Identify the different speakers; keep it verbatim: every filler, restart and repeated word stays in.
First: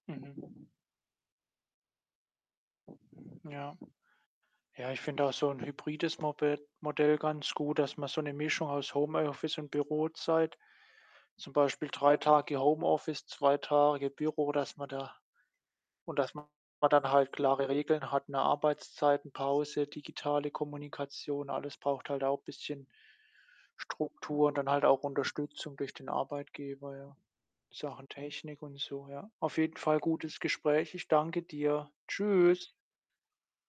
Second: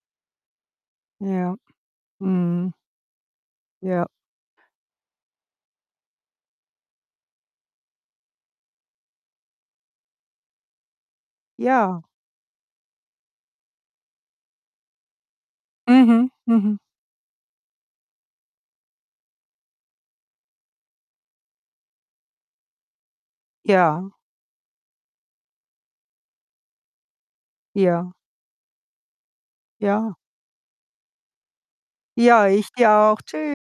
Speaker 1: Mhm.
Speaker 2: Ja. Mhm.
Speaker 1: Ja.
Speaker 2: Ja.
Speaker 1: Ja, ich finde auch so 'n hybrides Mobe Modell ganz gut, dass man so 'ne Mischung aus Homeoffice und Bürozeit, zum Beispiel
Speaker 2: Ja.
Speaker 1: drei Tage Homeoffice, zwei Tage Büro dass man da und
Speaker 2: Mhm,
Speaker 1: dass man
Speaker 2: mhm.
Speaker 1: dann halt klare Regeln hat, ne, Arbeitszeiten, Pause, digitale Kommunikation, alles braucht halt auch bisschen
Speaker 2: Ja.
Speaker 1: Struktur und dann halt auch Unterstützung durch den Arbeitgeber, ja, Sachen
Speaker 2: Ja.
Speaker 1: Technik und so, ja. Auf jeden Fall
Speaker 2: Ja.
Speaker 1: gutes Gespräch. Ich danke dir.
Speaker 2: Ja, ich
Speaker 1: Tschüss.
Speaker 2: dir auch. Tschü